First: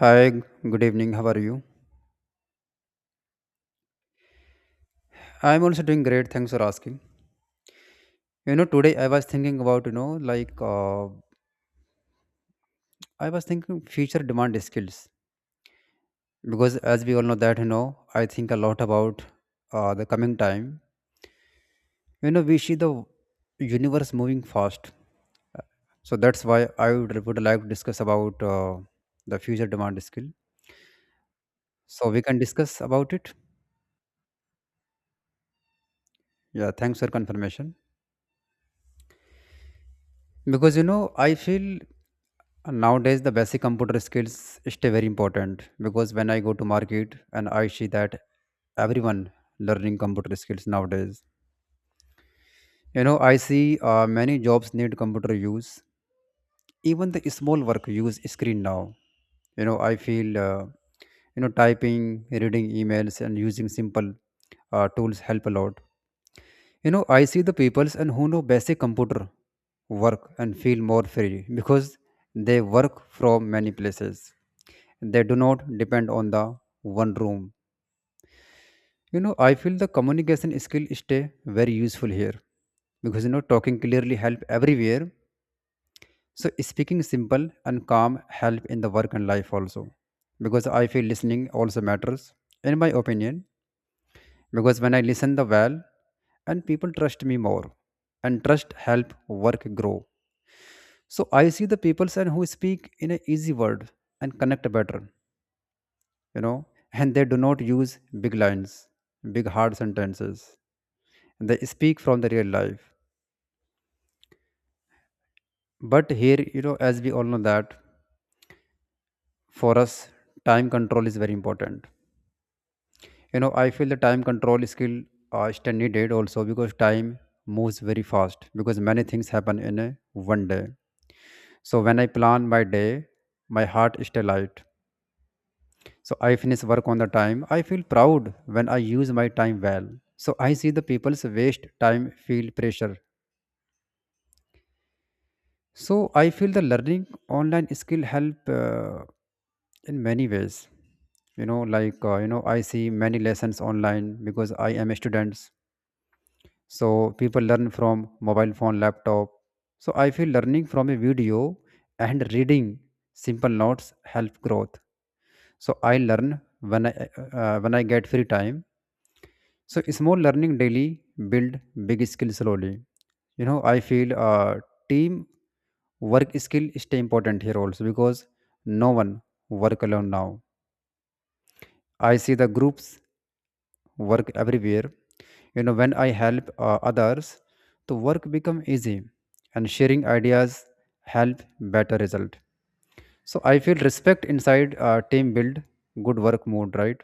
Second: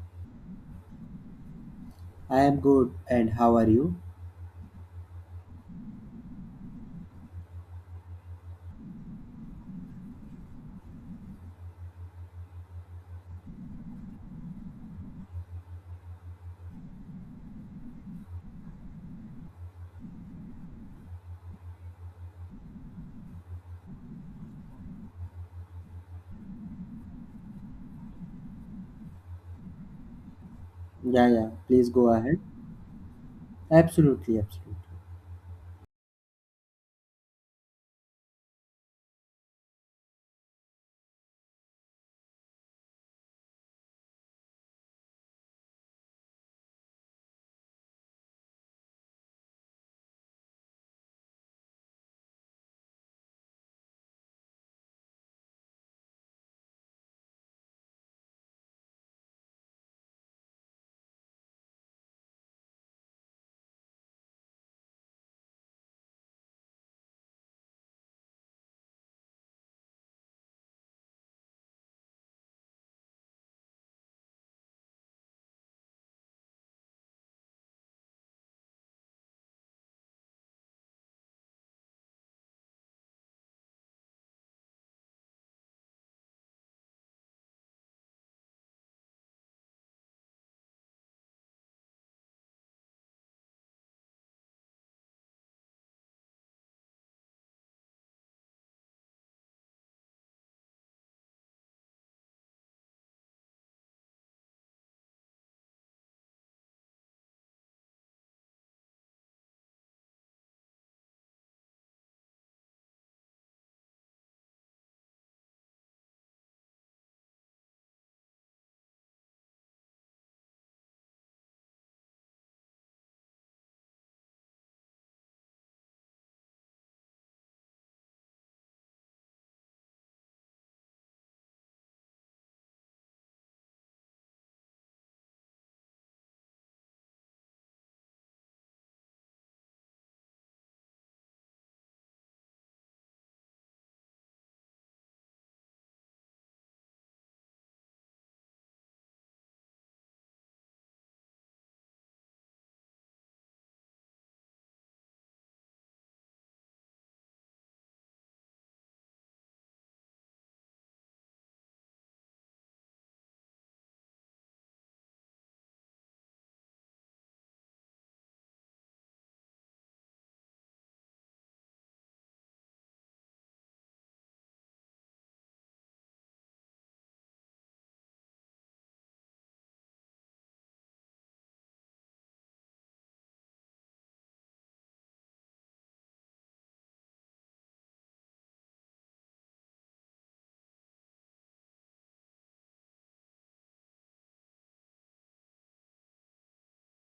Hi, g- Good evening. How are you? I am good, and how are you? I'm also doing great. Thanks for asking. Today I was thinking about, I was thinking future demand skills because as we all know that, I think a lot about the coming time. You know, we see the universe moving fast. So that's why I would like to discuss about the future demand skill. Yeah, yeah. Please go So we ahead. can discuss about it. Absolutely, absolutely. Yeah, thanks for confirmation. Because, I feel nowadays, the basic computer skills stay very important because when I go to market and I see that everyone learning computer skills nowadays, I see many jobs need computer use. Even the small work use screen now. You know, I feel you know typing, reading emails, and using simple tools help a lot. You know, I see the peoples and who know basic computer work and feel more free because they work from many places, they do not depend on the one room. You know, I feel the communication skill stay very useful here because you know talking clearly help everywhere. So speaking simple and calm help in the work and life also, because I feel listening also matters, in my opinion, because when I listen the well, and people trust me more, and trust help work grow. So I see the peoples and who speak in a easy word and connect better, you know, and they do not use big lines, big hard sentences. They speak from the real life. But here, as we all know that for us, time control is very important. You know, I feel the time control skill is needed also because time moves very fast because many things happen in a one day. So when I plan my day, my heart is still light. So I finish work on the time. I feel proud when I use my time well. So I see the people's waste time feel pressure. So I feel the learning online skill help in many ways. I see many lessons online because I am a student. So people learn from mobile phone, laptop. So I feel learning from a video and reading simple notes help growth. So I learn when I get free time, so small learning daily build big skill slowly. You know, I feel team work skill is still important here also because no one work alone now. I see the groups work everywhere. You know, when I help others, the work become easy, and sharing ideas help better result. So I feel respect inside team build good work mode, right?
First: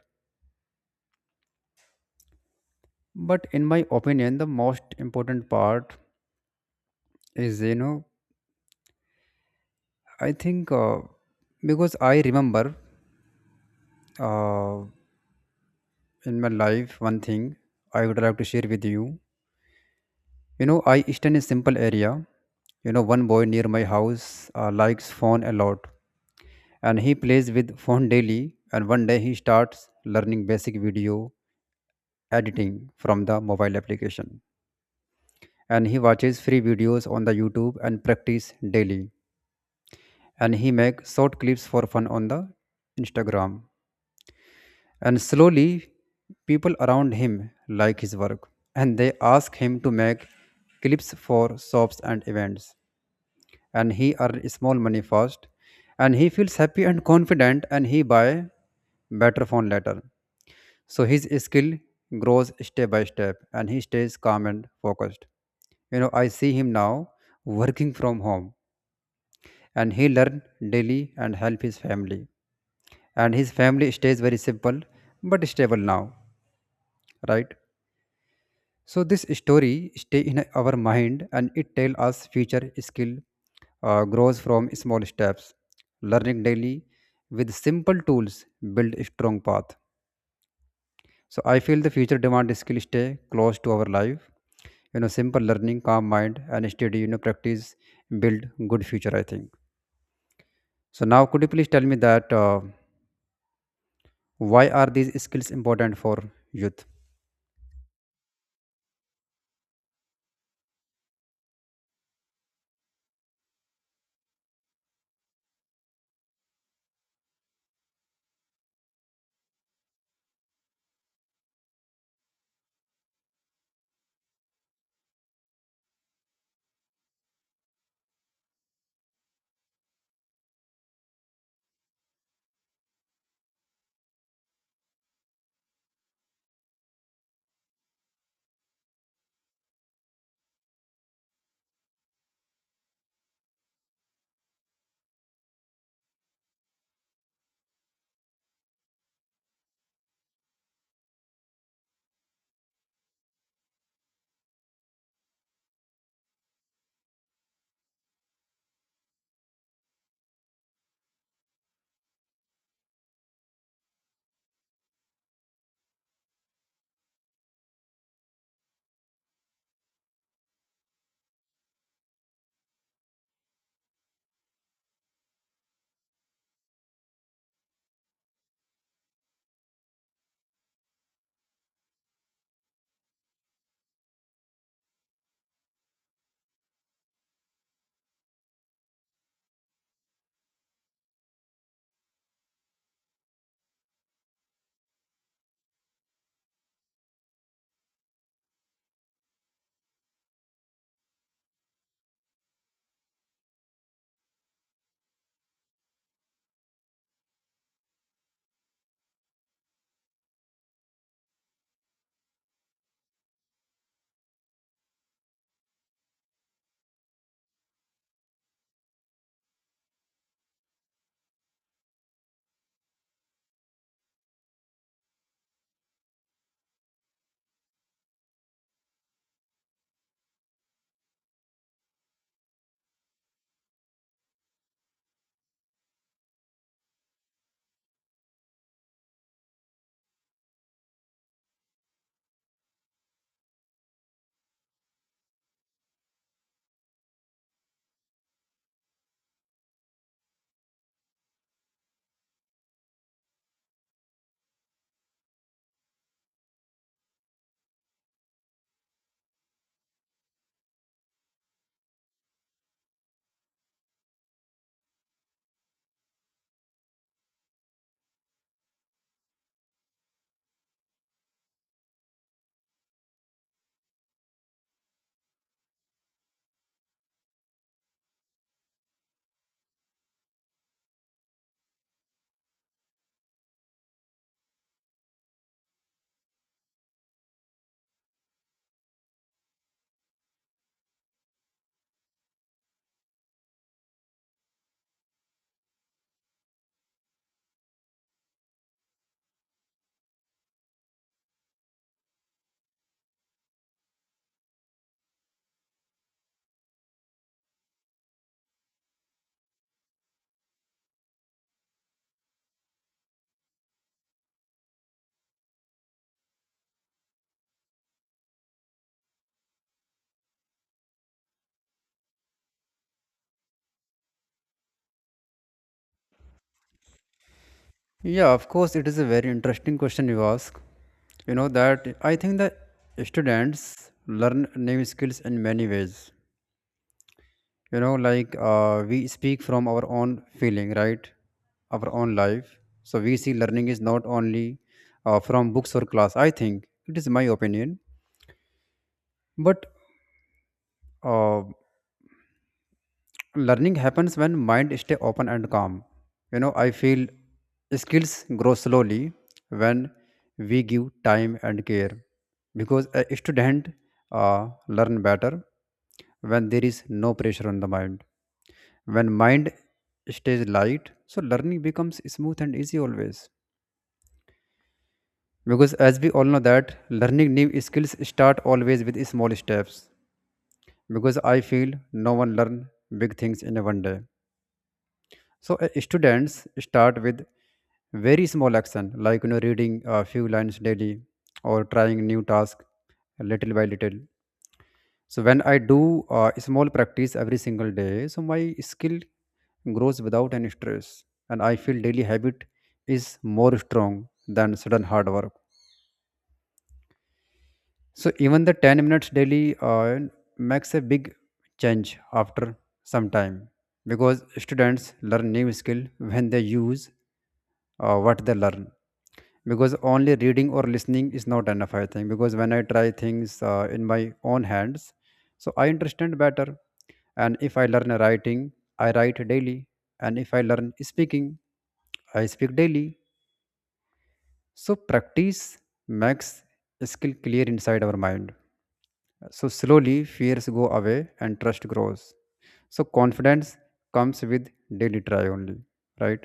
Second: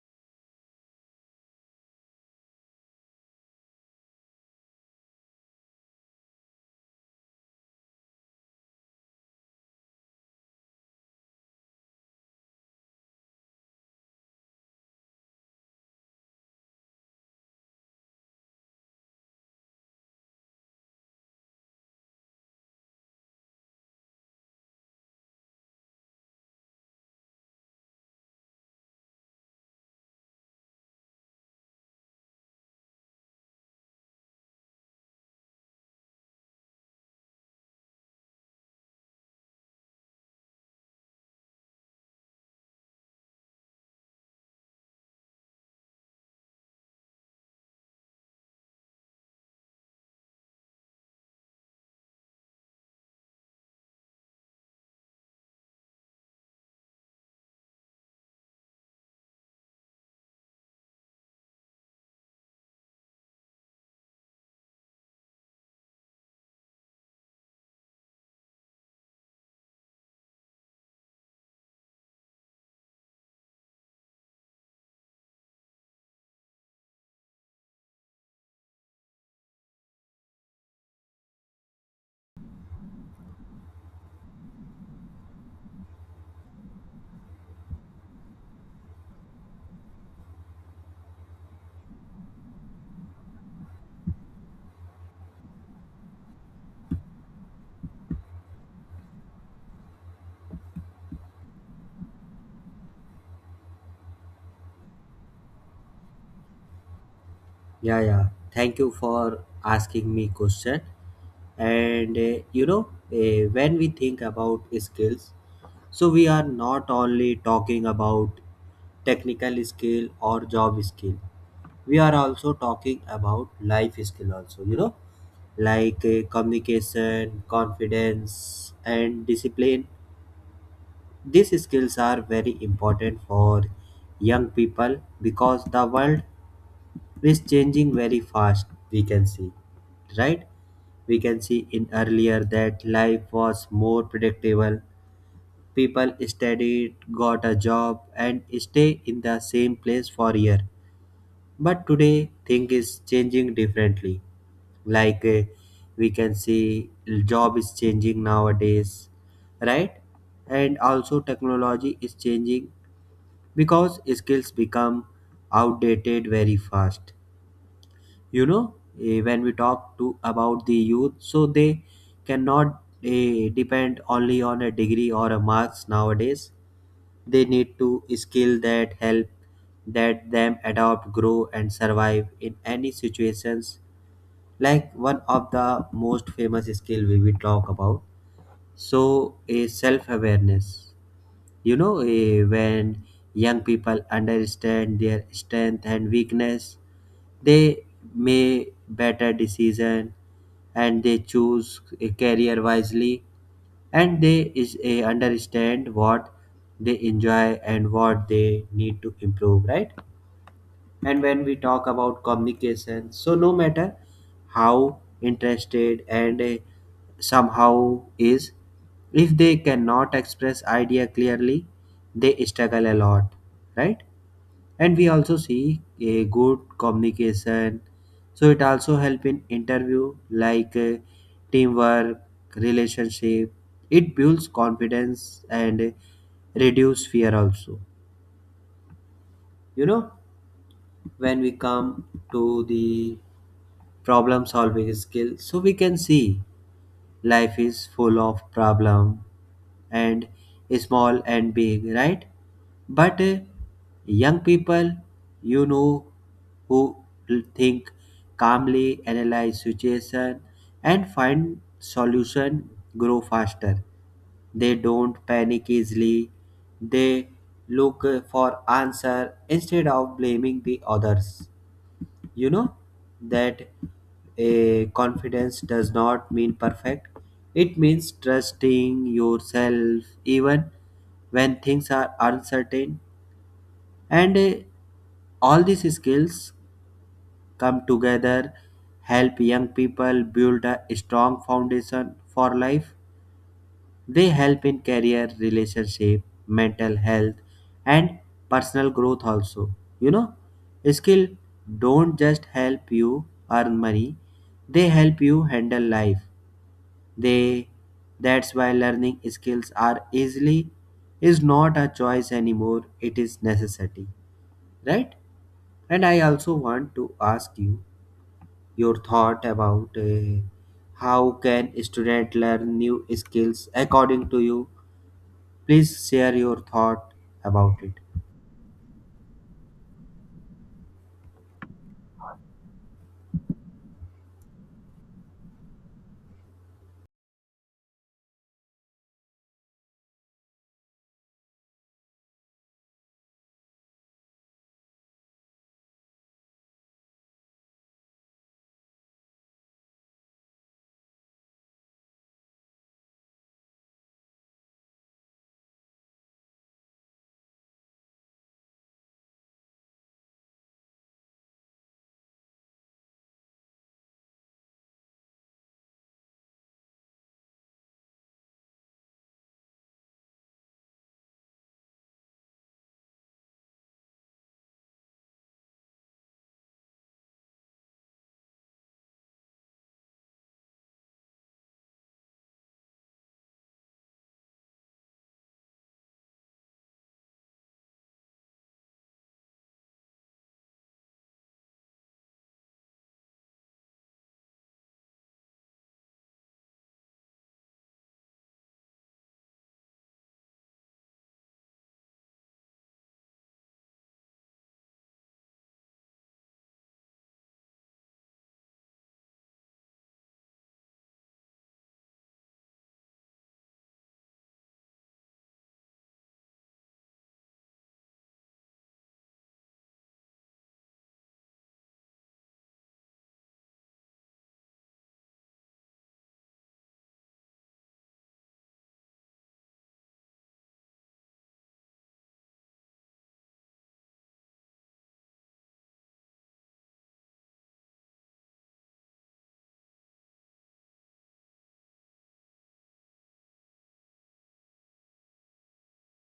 But in my opinion, the most important part is you know I think because I remember uh, in my life one thing I would like to share with you. You know, I stand in a simple area. You know, one boy near my house likes phone a lot, and he plays with phone daily. And one day he starts learning basic video editing from the mobile application, and he watches free videos on the YouTube and practice daily. And he makes short clips for fun on the Instagram. And slowly, people around him like his work, and they ask him to make clips for shops and events. And he earns small money first, and he feels happy and confident, and he buy better phone later. So his skill grows step by step, and he stays calm and focused. You know, I see him now working from home, and he learn daily and help his family. And his family stays very simple but stable now, right? So this story stay in our mind, and it tell us future skill grows from small steps. Learning daily with simple tools build a strong path. So I feel the future demand skill stay close to our life. You know, simple learning, calm mind, and steady you know practice build good future, I think. So now, could you please tell me that why are these skills important for youth? Yeah, yeah. Thank you for asking me question. And you know, when we think about skills, so we are not only talking about technical skill or job skill. We are also talking about life skill also, you know, like communication, confidence and discipline. These skills are very important for young people because the world is changing very fast, we can see, right? We can see in earlier that life was more predictable. People studied, got a job, and stay in the same place for year. But today, thing is changing differently, like we can see job is changing nowadays, right? And also technology is changing because skills become outdated very fast, you know. Eh, when we talk to about the youth, so they cannot depend only on a degree or a marks nowadays. They need to skill that help that them adapt, grow and survive in any situations. Like, one of the most famous skill we will talk about, so, is self awareness. You know, when young people understand their strength and weakness, they make better decision and they choose a career wisely, and they is understand what they enjoy and what they need to improve, right? And when we talk about communication, so no matter how interested and somehow is, if they cannot express idea clearly, they struggle a lot, right? And we also see a good communication, so it also help in interview, like teamwork, relationship. It builds confidence and reduce fear also, you know. When we come to the problem solving skill, so we can see life is full of problem, and small and big, right? But young people, you know, who think calmly, analyze situation and find solution, grow faster. They don't panic easily. They look for answer instead of blaming the others. You know that a confidence does not mean perfect. It means trusting yourself even when things are uncertain. And all these skills come together, help young people build a strong foundation for life. They help in career, relationship, mental health, and personal growth also. You know, skill don't just help you earn money, they help you handle life. They, that's why learning skills are easily is not a choice anymore, it is necessity. Right? And I also want to ask you your thought about how can student learn new skills according to you? Please share your thought about it. Yeah, of course, it is a very interesting question you ask. You know that I think that students learn new skills in many ways. We speak from our own feeling, right? Our own life. So we see learning is not only from books or class. I think it is my opinion, but uh, learning happens when mind stay open and calm. You know, I feel skills grow slowly when we give time and care, because a student learn better when there is no pressure on the mind. When mind stays light, so learning becomes smooth and easy always, because as we all know that learning new skills start always with small steps, because I feel no one learn big things in a one day. So students start with very small action, like reading a few lines daily or trying new task, little by little. So when I do small practice every single day, so my skill grows without any stress, and I feel daily habit is more strong than sudden hard work. So even the 10 minutes daily makes a big change after some time, because students learn new skill when they use what they learn, because only reading or listening is not enough, I think, because when I try things in my own hands, so I understand better. And if I learn writing, I write daily, and if I learn speaking, I speak daily. So practice makes skill clear inside our mind, so slowly fears go away and trust grows. So confidence comes with daily try only, right?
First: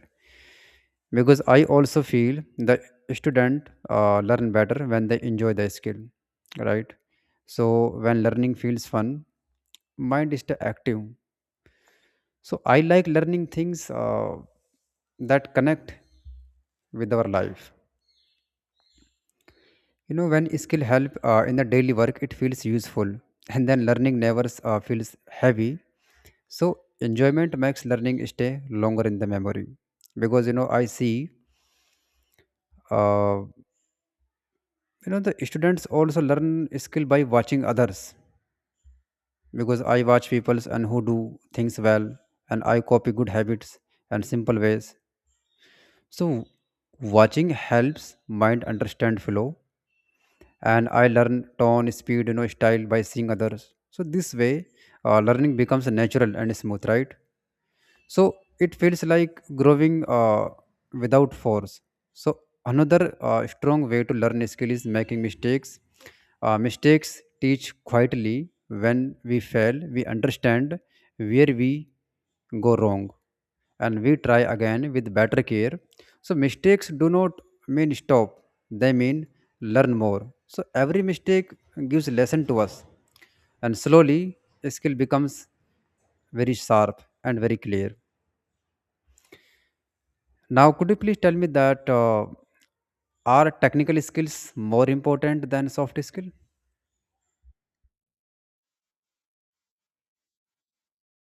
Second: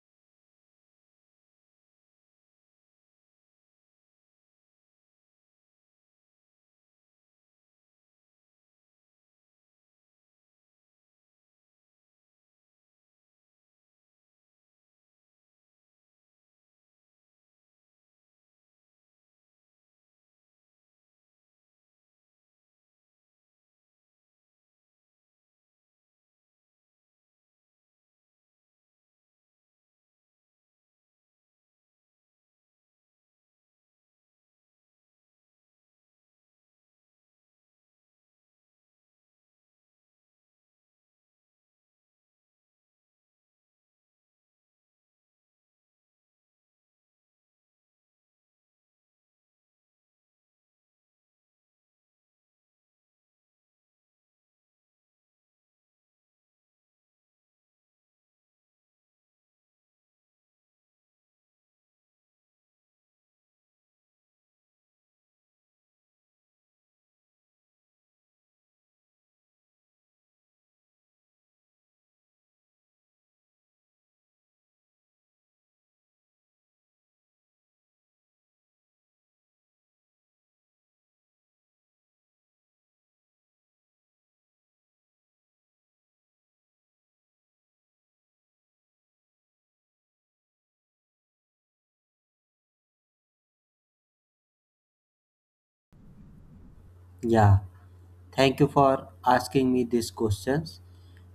Because I also feel the student learn better when they enjoy the skill, right? So when learning feels fun, mind is still active. So I like learning things that connect with our life. You know, when skill help in the daily work, it feels useful, and then learning never feels heavy. So enjoyment makes learning stay longer in the memory, because I see uh, the students also learn skill by watching others, because I watch people's and who do things well, and I copy good habits and simple ways. So watching helps mind understand flow, and I learn tone, speed, style by seeing others. So this way learning becomes natural and smooth, right? So it feels like growing without force. So another strong way to learn a skill is making mistakes. Mistakes teach quietly. When we fail, we understand where we go wrong, and we try again with better care. So mistakes do not mean stop, they mean learn more. So every mistake gives lesson to us, and slowly a skill becomes very sharp and very clear. Now, could you please tell me that are technical skills more important than soft skill? Yeah, thank you for asking me these questions.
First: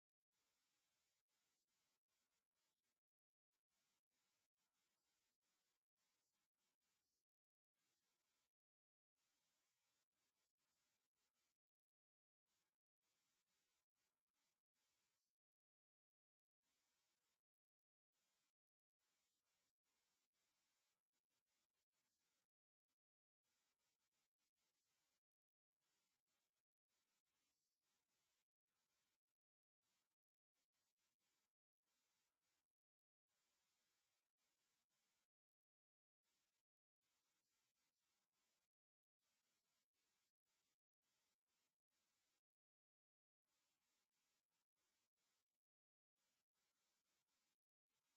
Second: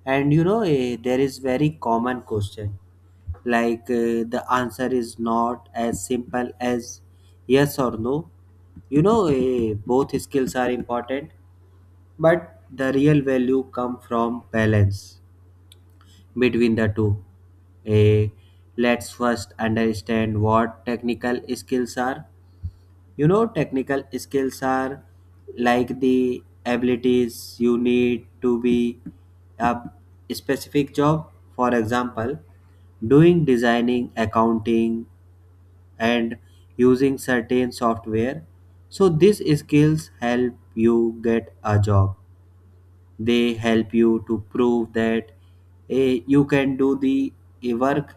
And you know, there is very common question, like the answer is not as simple as yes or no. You know, both skills are important, but the real value come from balance between the two. Eh, let's first understand what technical skills are. You know, technical skills are like the abilities you need to be a specific job. For example, doing designing, accounting, and using certain software. So, these skills help you get a job. They help you to prove that you can do the work.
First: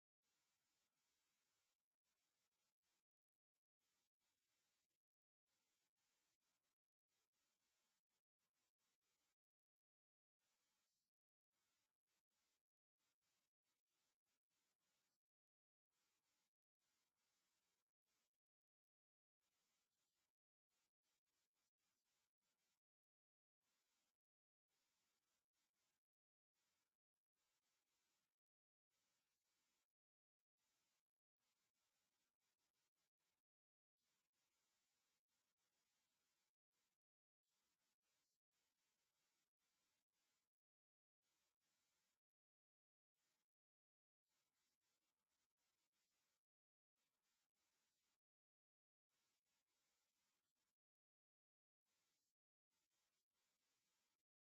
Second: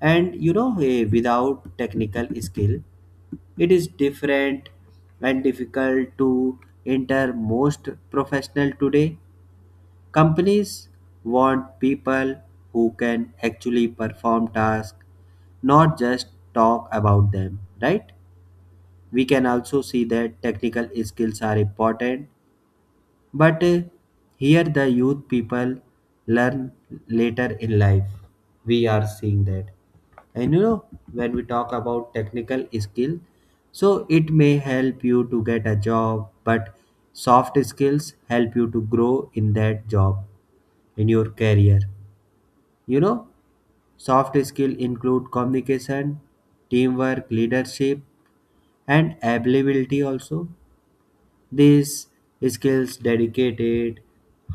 And you know, without technical skill it is different and difficult to enter most professional today. Companies want people who can actually perform tasks, not just talk about them, right? We can also see that technical skills are important, but here the youth people learn later in life. We are seeing that. And you know, when we talk about technical skill, so it may help you to get a job, but soft skills help you to grow in that job, in your career, you know. Soft skill include communication, teamwork, leadership and availability also. These skills dedicated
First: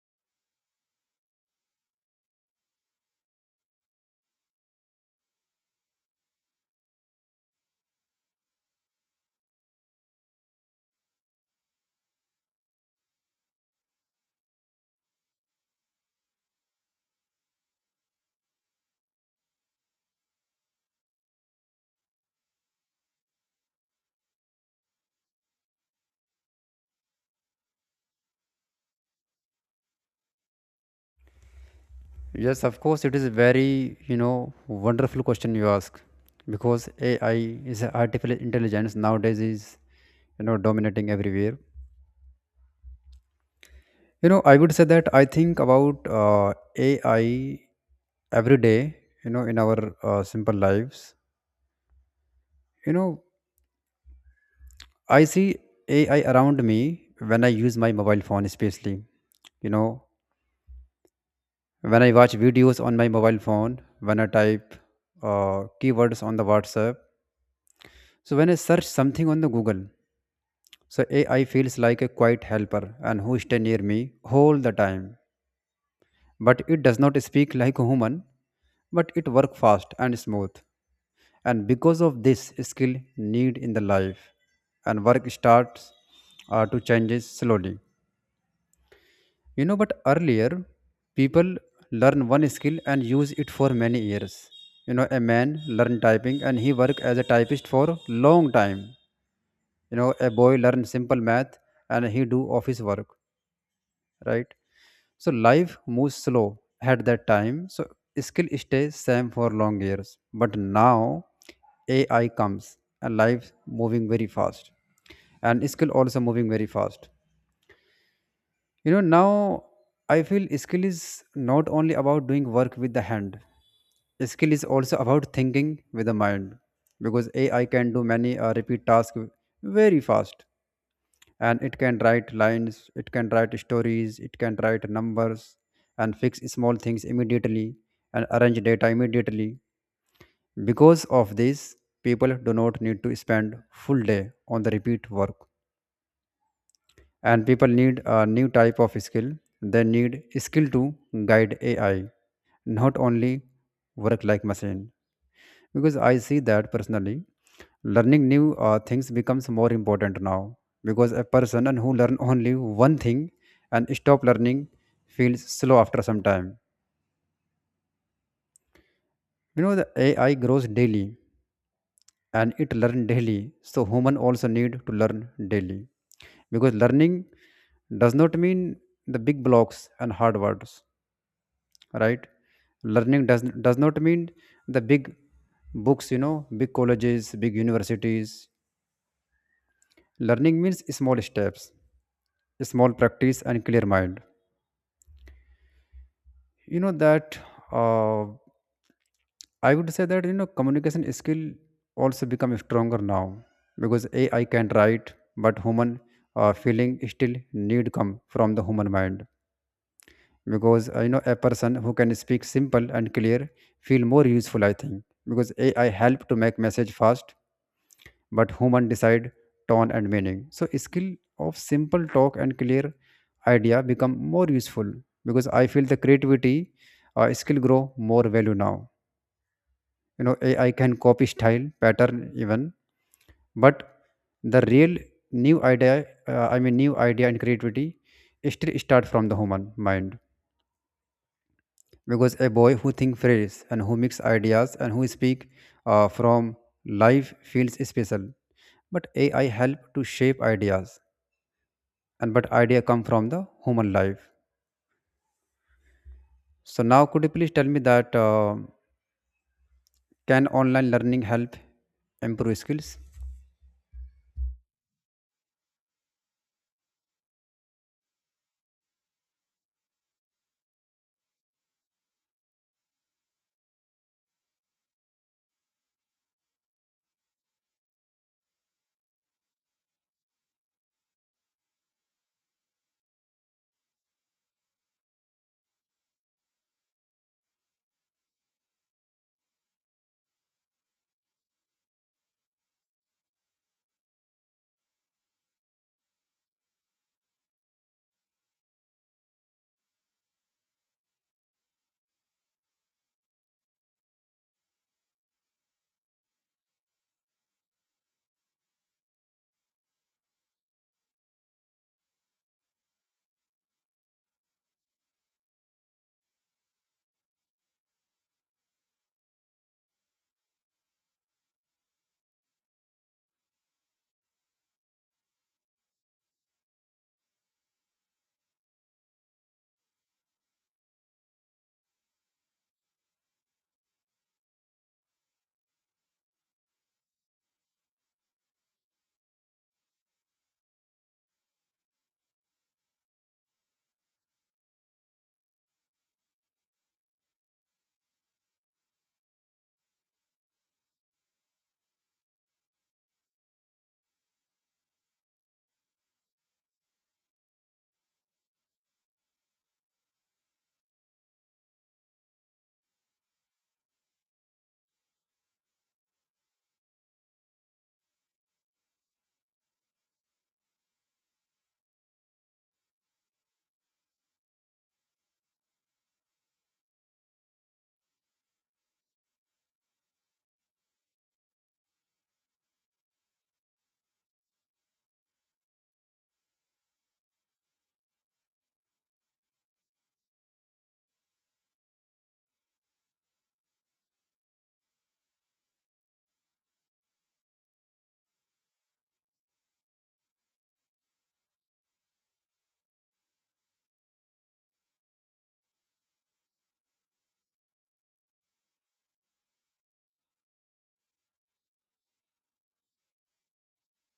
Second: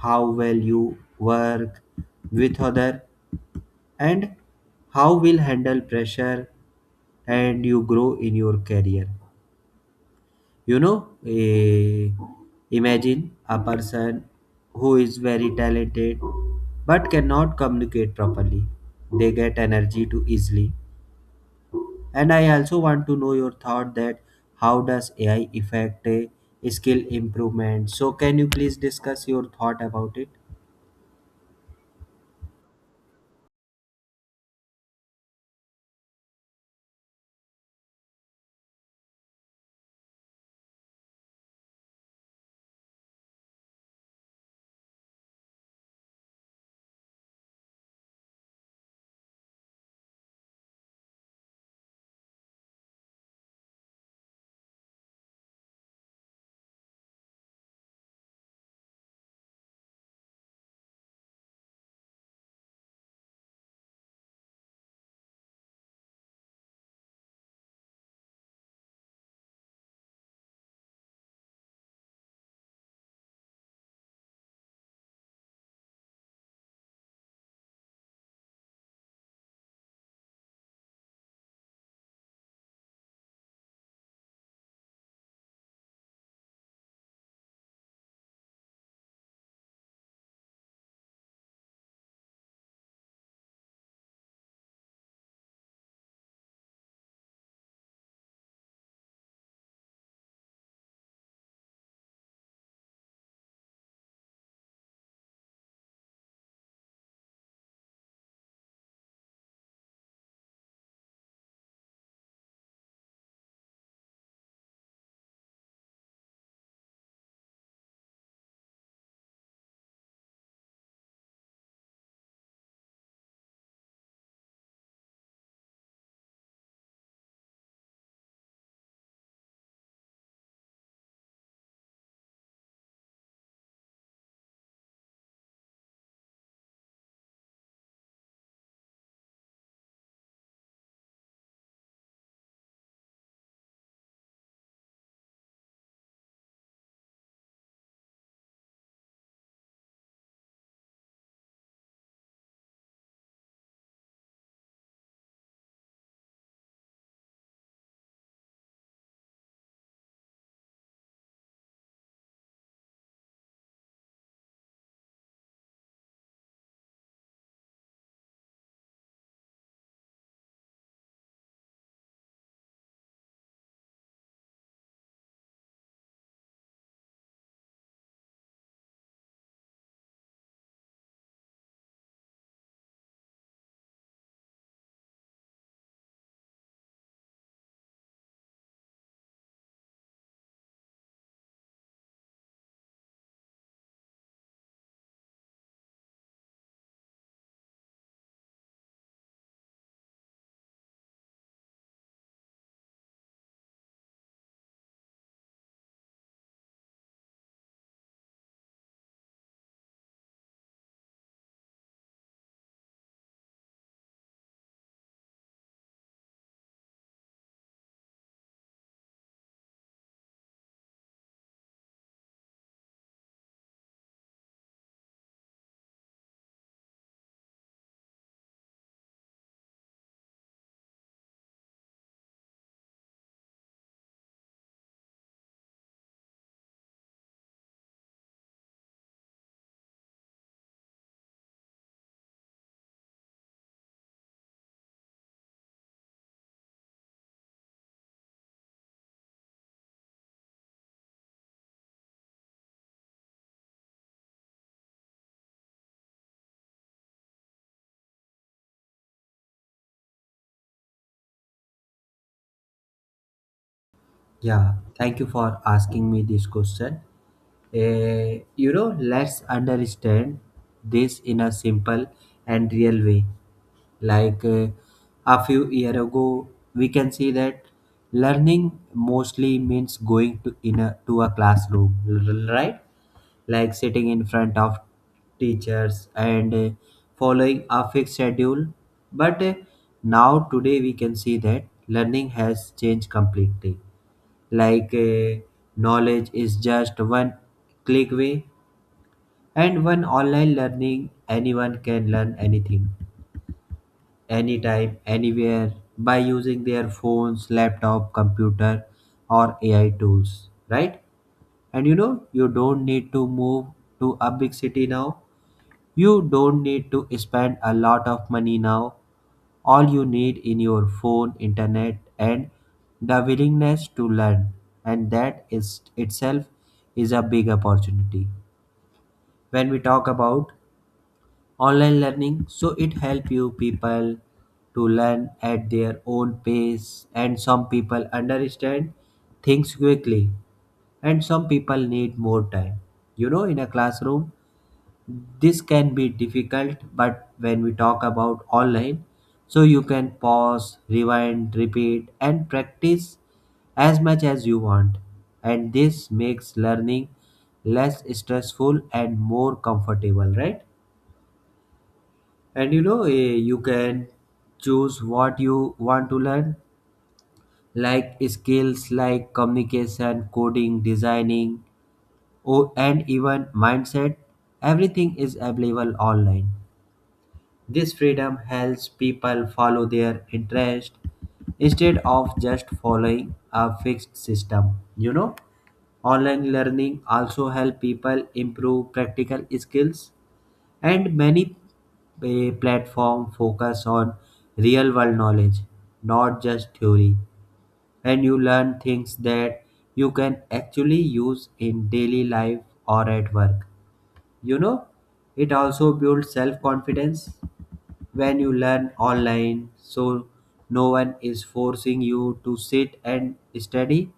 how well you work with other and how will handle pressure and you grow in your career. You know, imagine a person who is very talented but cannot communicate properly, they get energy too easily. And I also want to know your thought that how does AI affect skill improvement? So can you please discuss your thought about it? Yes, of course, it is a very you know wonderful question you ask, because AI is a artificial intelligence nowadays is you know dominating everywhere. You know, I would say that I think about AI every day. You know, in our simple lives, you know, I see AI around me when I use my mobile phone, especially. You know, when I watch videos on my mobile phone, when I type keywords on the WhatsApp. So when I search something on the Google, so AI feels like a quiet helper and who stay near me all the time. But it does not speak like a human, but it work fast and smooth. And because of this skill need in the life and work starts to changes slowly. You know, but earlier, people learn one skill and use it for many years. You know, a man learned typing and he worked as a typist for long time. You know, a boy learned simple math and he do office work, right? So life moves slow at that time. So skill stays same for long years. But now AI comes and life moving very fast and skill also moving very fast. You know, now I feel skill is not only about doing work with the hand. Skill is also about thinking with the mind, because AI can do many repeat tasks very fast, and it can write lines, it can write stories, it can write numbers, and fix small things immediately, and arrange data immediately. Because of this, people do not need to spend full day on the repeat work. And people need a new type of skill. They need skill to guide AI, not only work like machine. Because I see that personally, learning new things becomes more important now, because a person and who learn only one thing and stop learning feels slow after some time. You know, the AI grows daily and it learn daily, so human also need to learn daily. Because learning does not mean the big blocks and hard words, right? Learning does not mean the big books, you know, big colleges, big universities. Learning means small steps, small practice, and clear mind, you know that. uh, I would say that, you know, communication skill also become stronger now, because AI can write, but human feeling still need come from the human mind. Because you know, a person who can speak simple and clear feel more useful, I think, because AI help to make message fast, but human decide tone and meaning. So skill of simple talk and clear idea become more useful, because I feel the creativity skill grow more value now. You know, AI can copy style pattern even, but the real new idea, new idea and creativity still start from the human mind. Because a boy who thinks fresh and who mix ideas and who speak from life feels special. But AI help to shape ideas, and but idea come from the human life. So now could you please tell me that can online learning help improve skills? Yeah, thank you for asking me this question. Eh, you know, let's understand this in a simple and real way. Like a few year ago, we can see that learning mostly means going to in a to a classroom, right? Like sitting in front of teachers and following a fixed schedule. But now today we can see that learning has changed completely, like knowledge is just one click away, and one online learning anyone can learn anything, anytime, anywhere, by using their phones, laptop, computer or AI tools, right? And you know, you don't need to move to a big city now. You don't need to spend a lot of money now. All you need in your phone, internet, and the willingness to learn, and that is itself is a big opportunity. When we talk about online learning, so it help you people to learn at their own pace. And some people understand things quickly and some people need more time. You know, in a classroom this can be difficult, but when we talk about online, so you can pause, rewind, repeat, and practice as much as you want. And this makes learning less stressful and more comfortable, right? And you know, you can choose what you want to learn, like skills like communication, coding, designing, or, and even mindset. Everything is available online. This freedom helps people follow their interest instead of just following a fixed system. You know, online learning also help people improve practical skills. And many platform focus on real world knowledge, not just theory. And you learn things that you can actually use in daily life or at work. You know, it also builds self confidence. When you learn online, so no one is forcing you to sit and study.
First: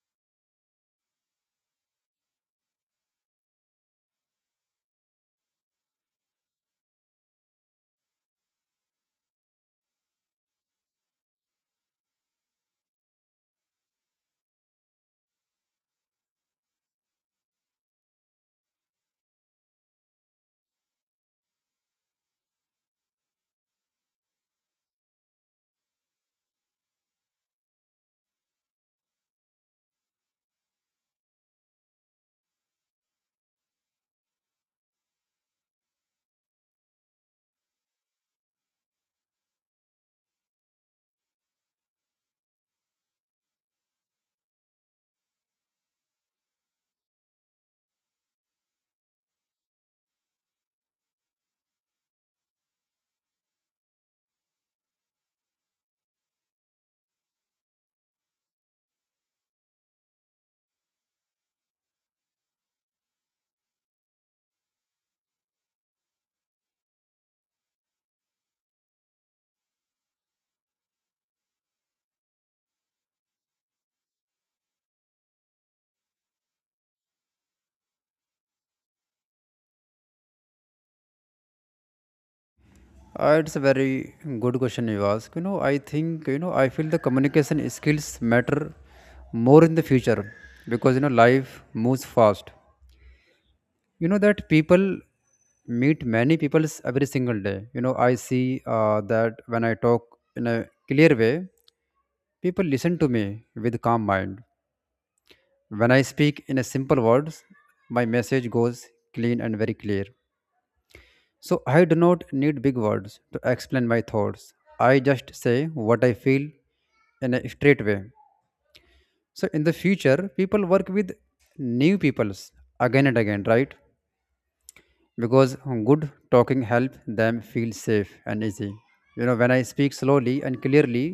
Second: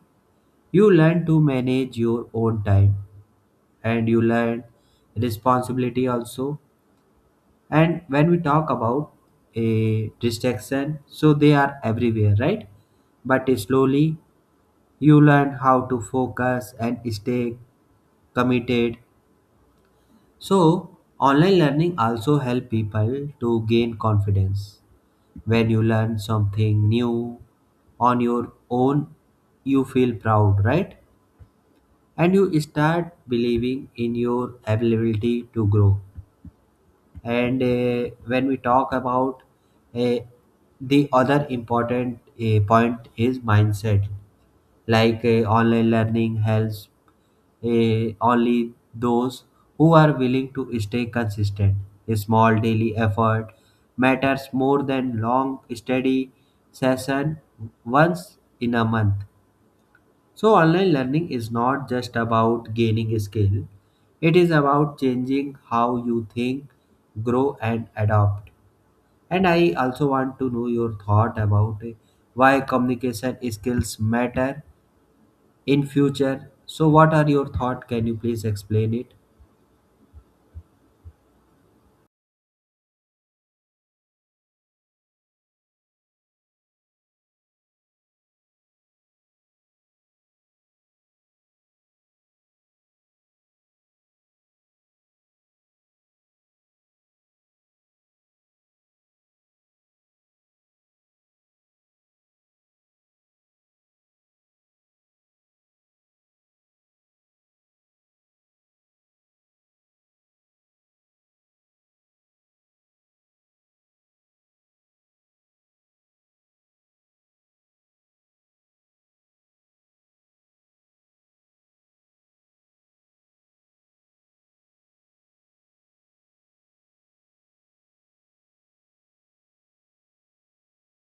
You learn to manage your own time and you learn responsibility also. And when we talk about a distraction, so they are everywhere, right? But slowly you learn how to focus and stay committed. So online learning also help people to gain confidence. When you learn something new on your own, you feel proud, right? And you start believing in your ability to grow. And when we talk about uh, the other important point is mindset. Like online learning helps only those who are willing to stay consistent. A small daily effort matters more than long steady session once in a month. So online learning is not just about gaining skill. It is about changing how you think, grow and adopt. And I also want to know your thought about why communication skills matter in future. So what are your thought? Can you please explain it? It's a very good question you ask, you know. I think, you know, I feel the communication skills matter more in the future, because you know life moves fast. You know that people meet many peoples every single day. You know, I see that when I talk in a clear way, people listen to me with calm mind. When I speak in a simple words, my message goes clean and very clear. So I do not need big words to explain my thoughts. I just say what I feel in a straight way. So in the future, people work with new peoples again and again, right? Because good talking help them feel safe and easy. You know, when I speak slowly and clearly,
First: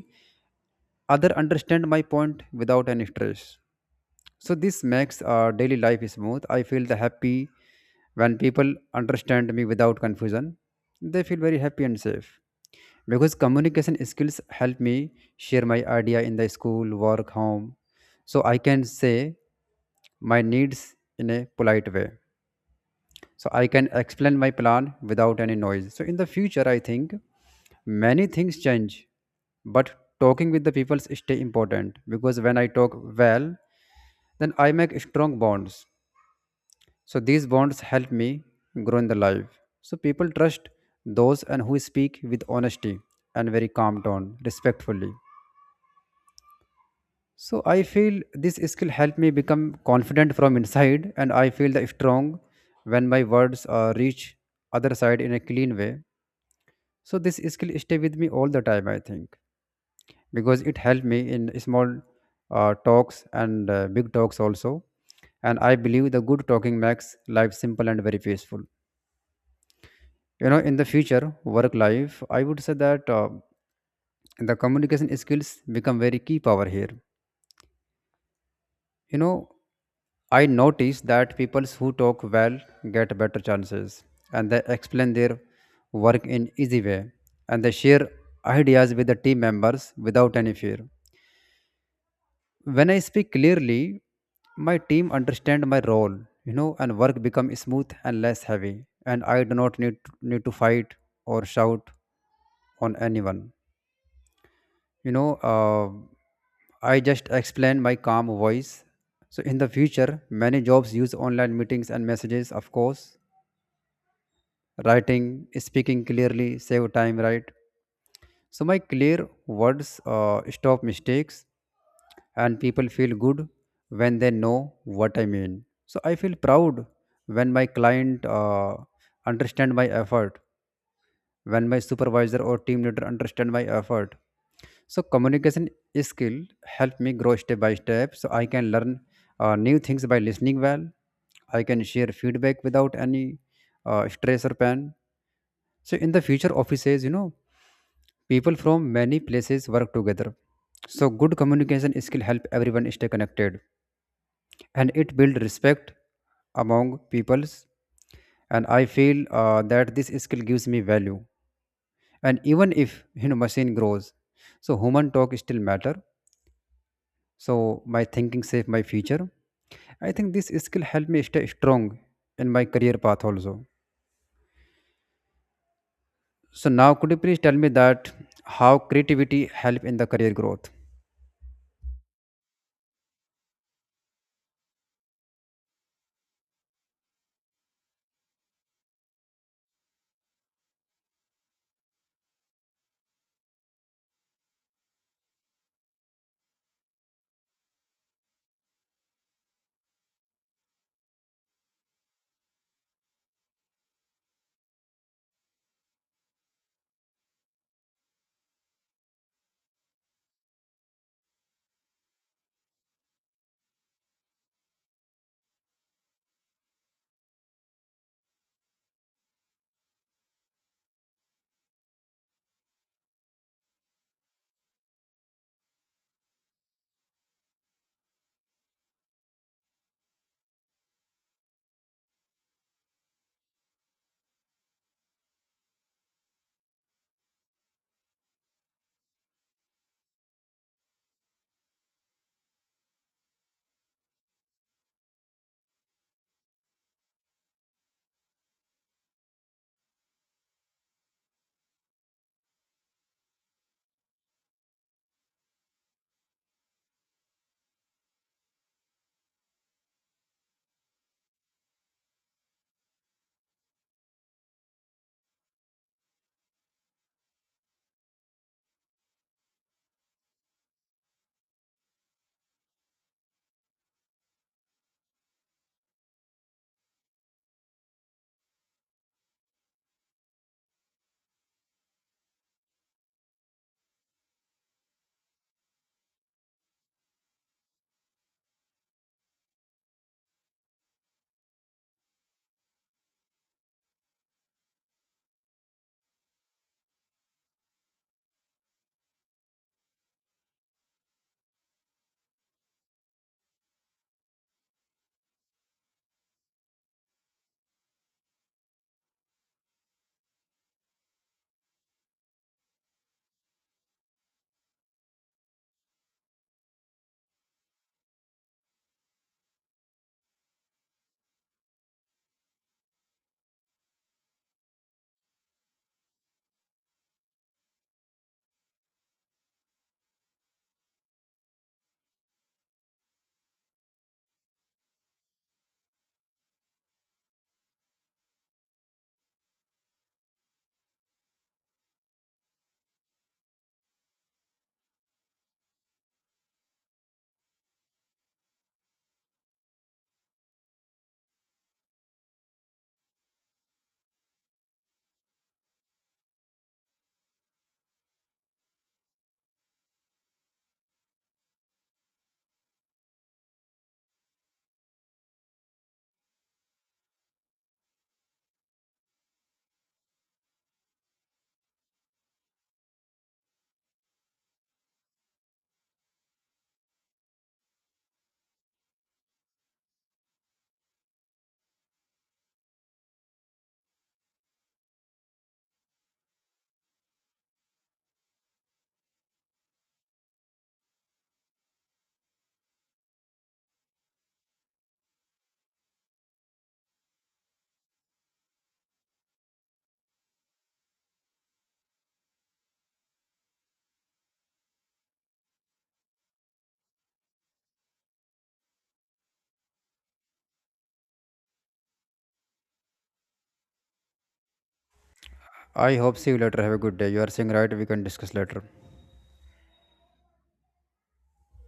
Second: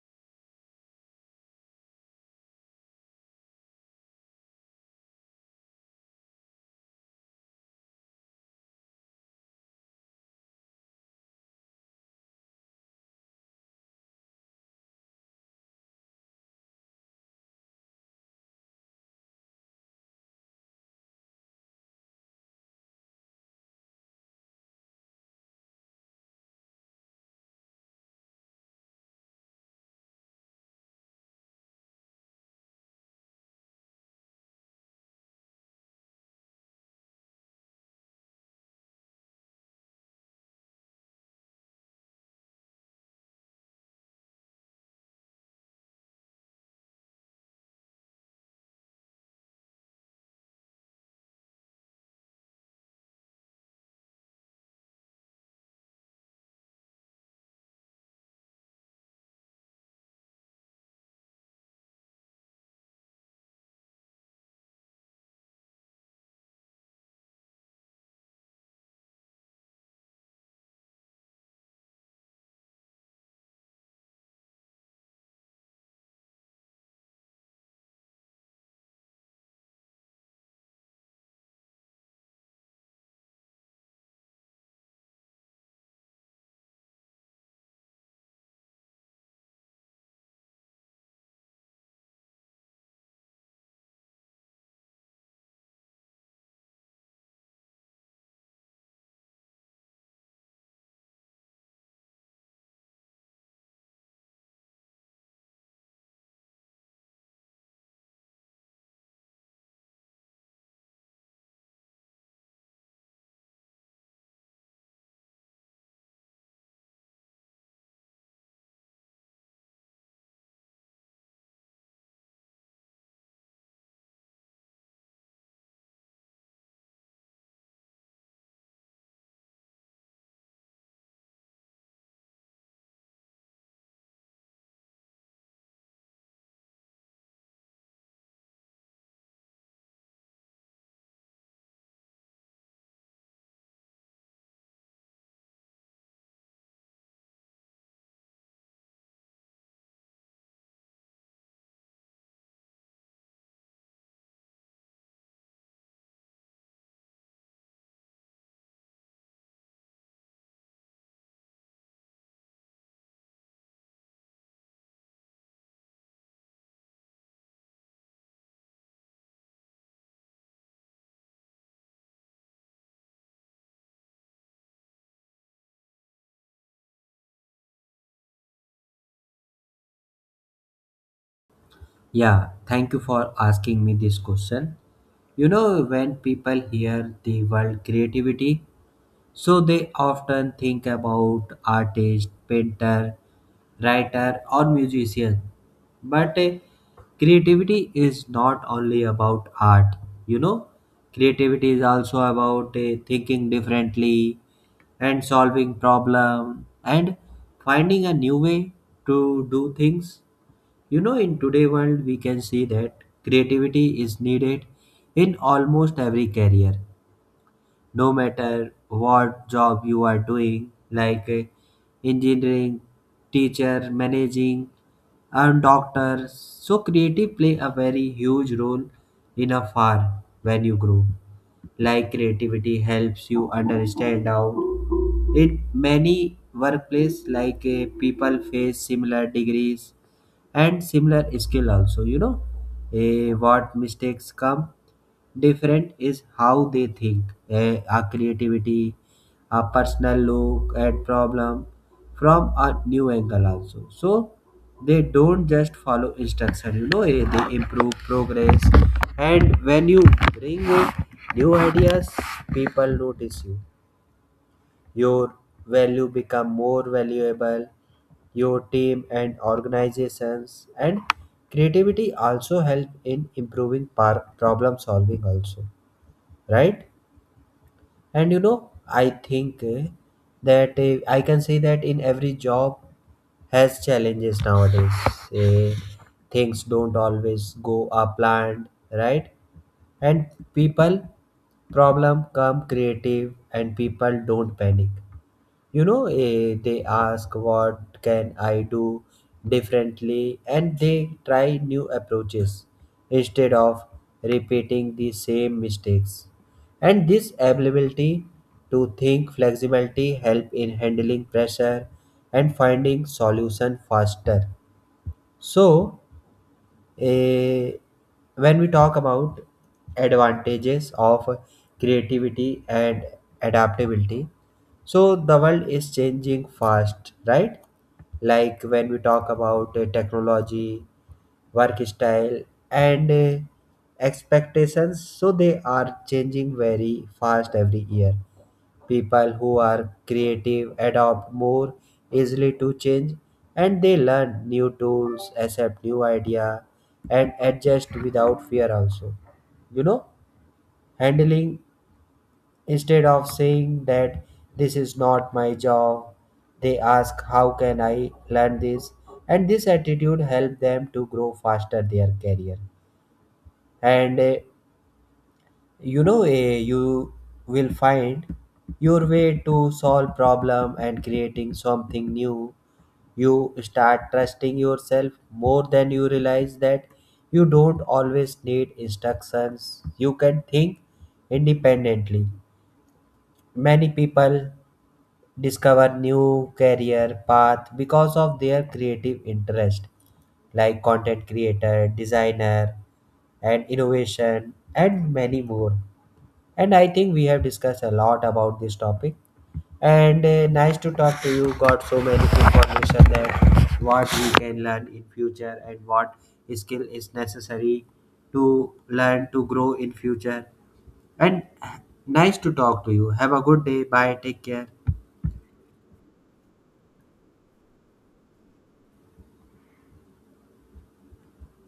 other understand my point without any stress. So this makes our daily life smooth. I feel the happy when people understand me without confusion. They feel very happy and safe, because communication skills help me share my idea in the school, work, home. So I can say my needs in a polite way. So I can explain my plan without any noise. So in the future, I think many things change, but talking with the people is stay important. Because when I talk well, then I make strong bonds. So these bonds help me grow in the life. So people trust those and who speak with honesty and very calm tone respectfully. So I feel this skill helped me become confident from inside, and I feel the strong when my words reach other side in a clean way. So this skill stay with me all the time, I think, because it helped me in small talks and big talks also. And I believe the good talking makes life simple and very peaceful. You know, in the future work life, I would say that the communication skills become very key power here. You know, I notice that people who talk well get better chances, and they explain their work in easy way, and they share ideas with the team members without any fear. When I speak clearly, my team understand my role, you know, and work become smooth and less heavy. And I do not need to fight or shout on anyone. You know, I just explain my calm voice. So in the future, many jobs use online meetings and messages, of course. Writing, speaking clearly, save time, right? So my clear words stop mistakes, and people feel good when they know what I mean. So I feel proud when my client understand my effort, when my supervisor or team leader understand my effort. So communication skill help me grow step by step. So I can learn new things by listening well. I can share feedback without any stress or pain. So in the future offices, you know, people from many places work together. So good communication skill help everyone stay connected, and it build respect among peoples. And I feel that this skill gives me value. And even if, you know, machine grows, so human talk still matter. So my thinking save my future. I think this skill help me stay strong in my career path also. So now could you please tell me that how creativity help in the career growth? Yeah, thank you for asking me this question. You know, when people hear the word creativity, so they often think about artist, painter, writer, or musician. But creativity is not only about art, you know. Creativity is also about thinking differently and solving problem and finding a new way to do things. You know, in today world, we can see that creativity is needed in almost every career, no matter what job you are doing, like engineering, teacher, managing and doctor. So creative play a very huge role in a farm when you grow. Like creativity helps you understand how in many workplace, like people face similar degrees and similar skill also, you know. Eh, what mistakes come different is how they think. Eh, our creativity, our personal look at problem from a new angle also. So they don't just follow instruction, you know, they improve progress. And when you bring in new ideas, people notice you, your value become more valuable, your team and organizations. And creativity also help in improving problem solving also, right? And you know, I think that I can say that in every job has challenges nowadays. Eh, Things don't always go a planned, right? And people, problem come creative and people don't panic. You know, they ask what can I do differently, and they try new approaches instead of repeating the same mistakes. And this ability to think flexibility help in handling pressure and finding solution faster. So Eh, when we talk about advantages of creativity and adaptability, so the world is changing fast, right? Like when we talk about technology, work style, and expectations, so they are changing very fast every year. People who are creative adopt more easily to change, and they learn new tools, accept new idea and adjust without fear also. You know, handling, instead of saying that this is not my job, they ask how can I learn this. And this attitude help them to grow faster their career. And you know, you will find your way to solve problem and creating something new. You start trusting yourself, more than you realize that you don't always need instructions, you can think independently. Many people discover new career path because of their creative interest, like content creator, designer and innovation and many more. And I think we have discussed a lot about this topic. And nice to talk to you. Got so many information that what we can learn in future and what skill is necessary to learn to grow in future. And nice to talk to you. Have a good day. Bye. Take care. I hope see you later. Have a good day. You are saying right, we can discuss later.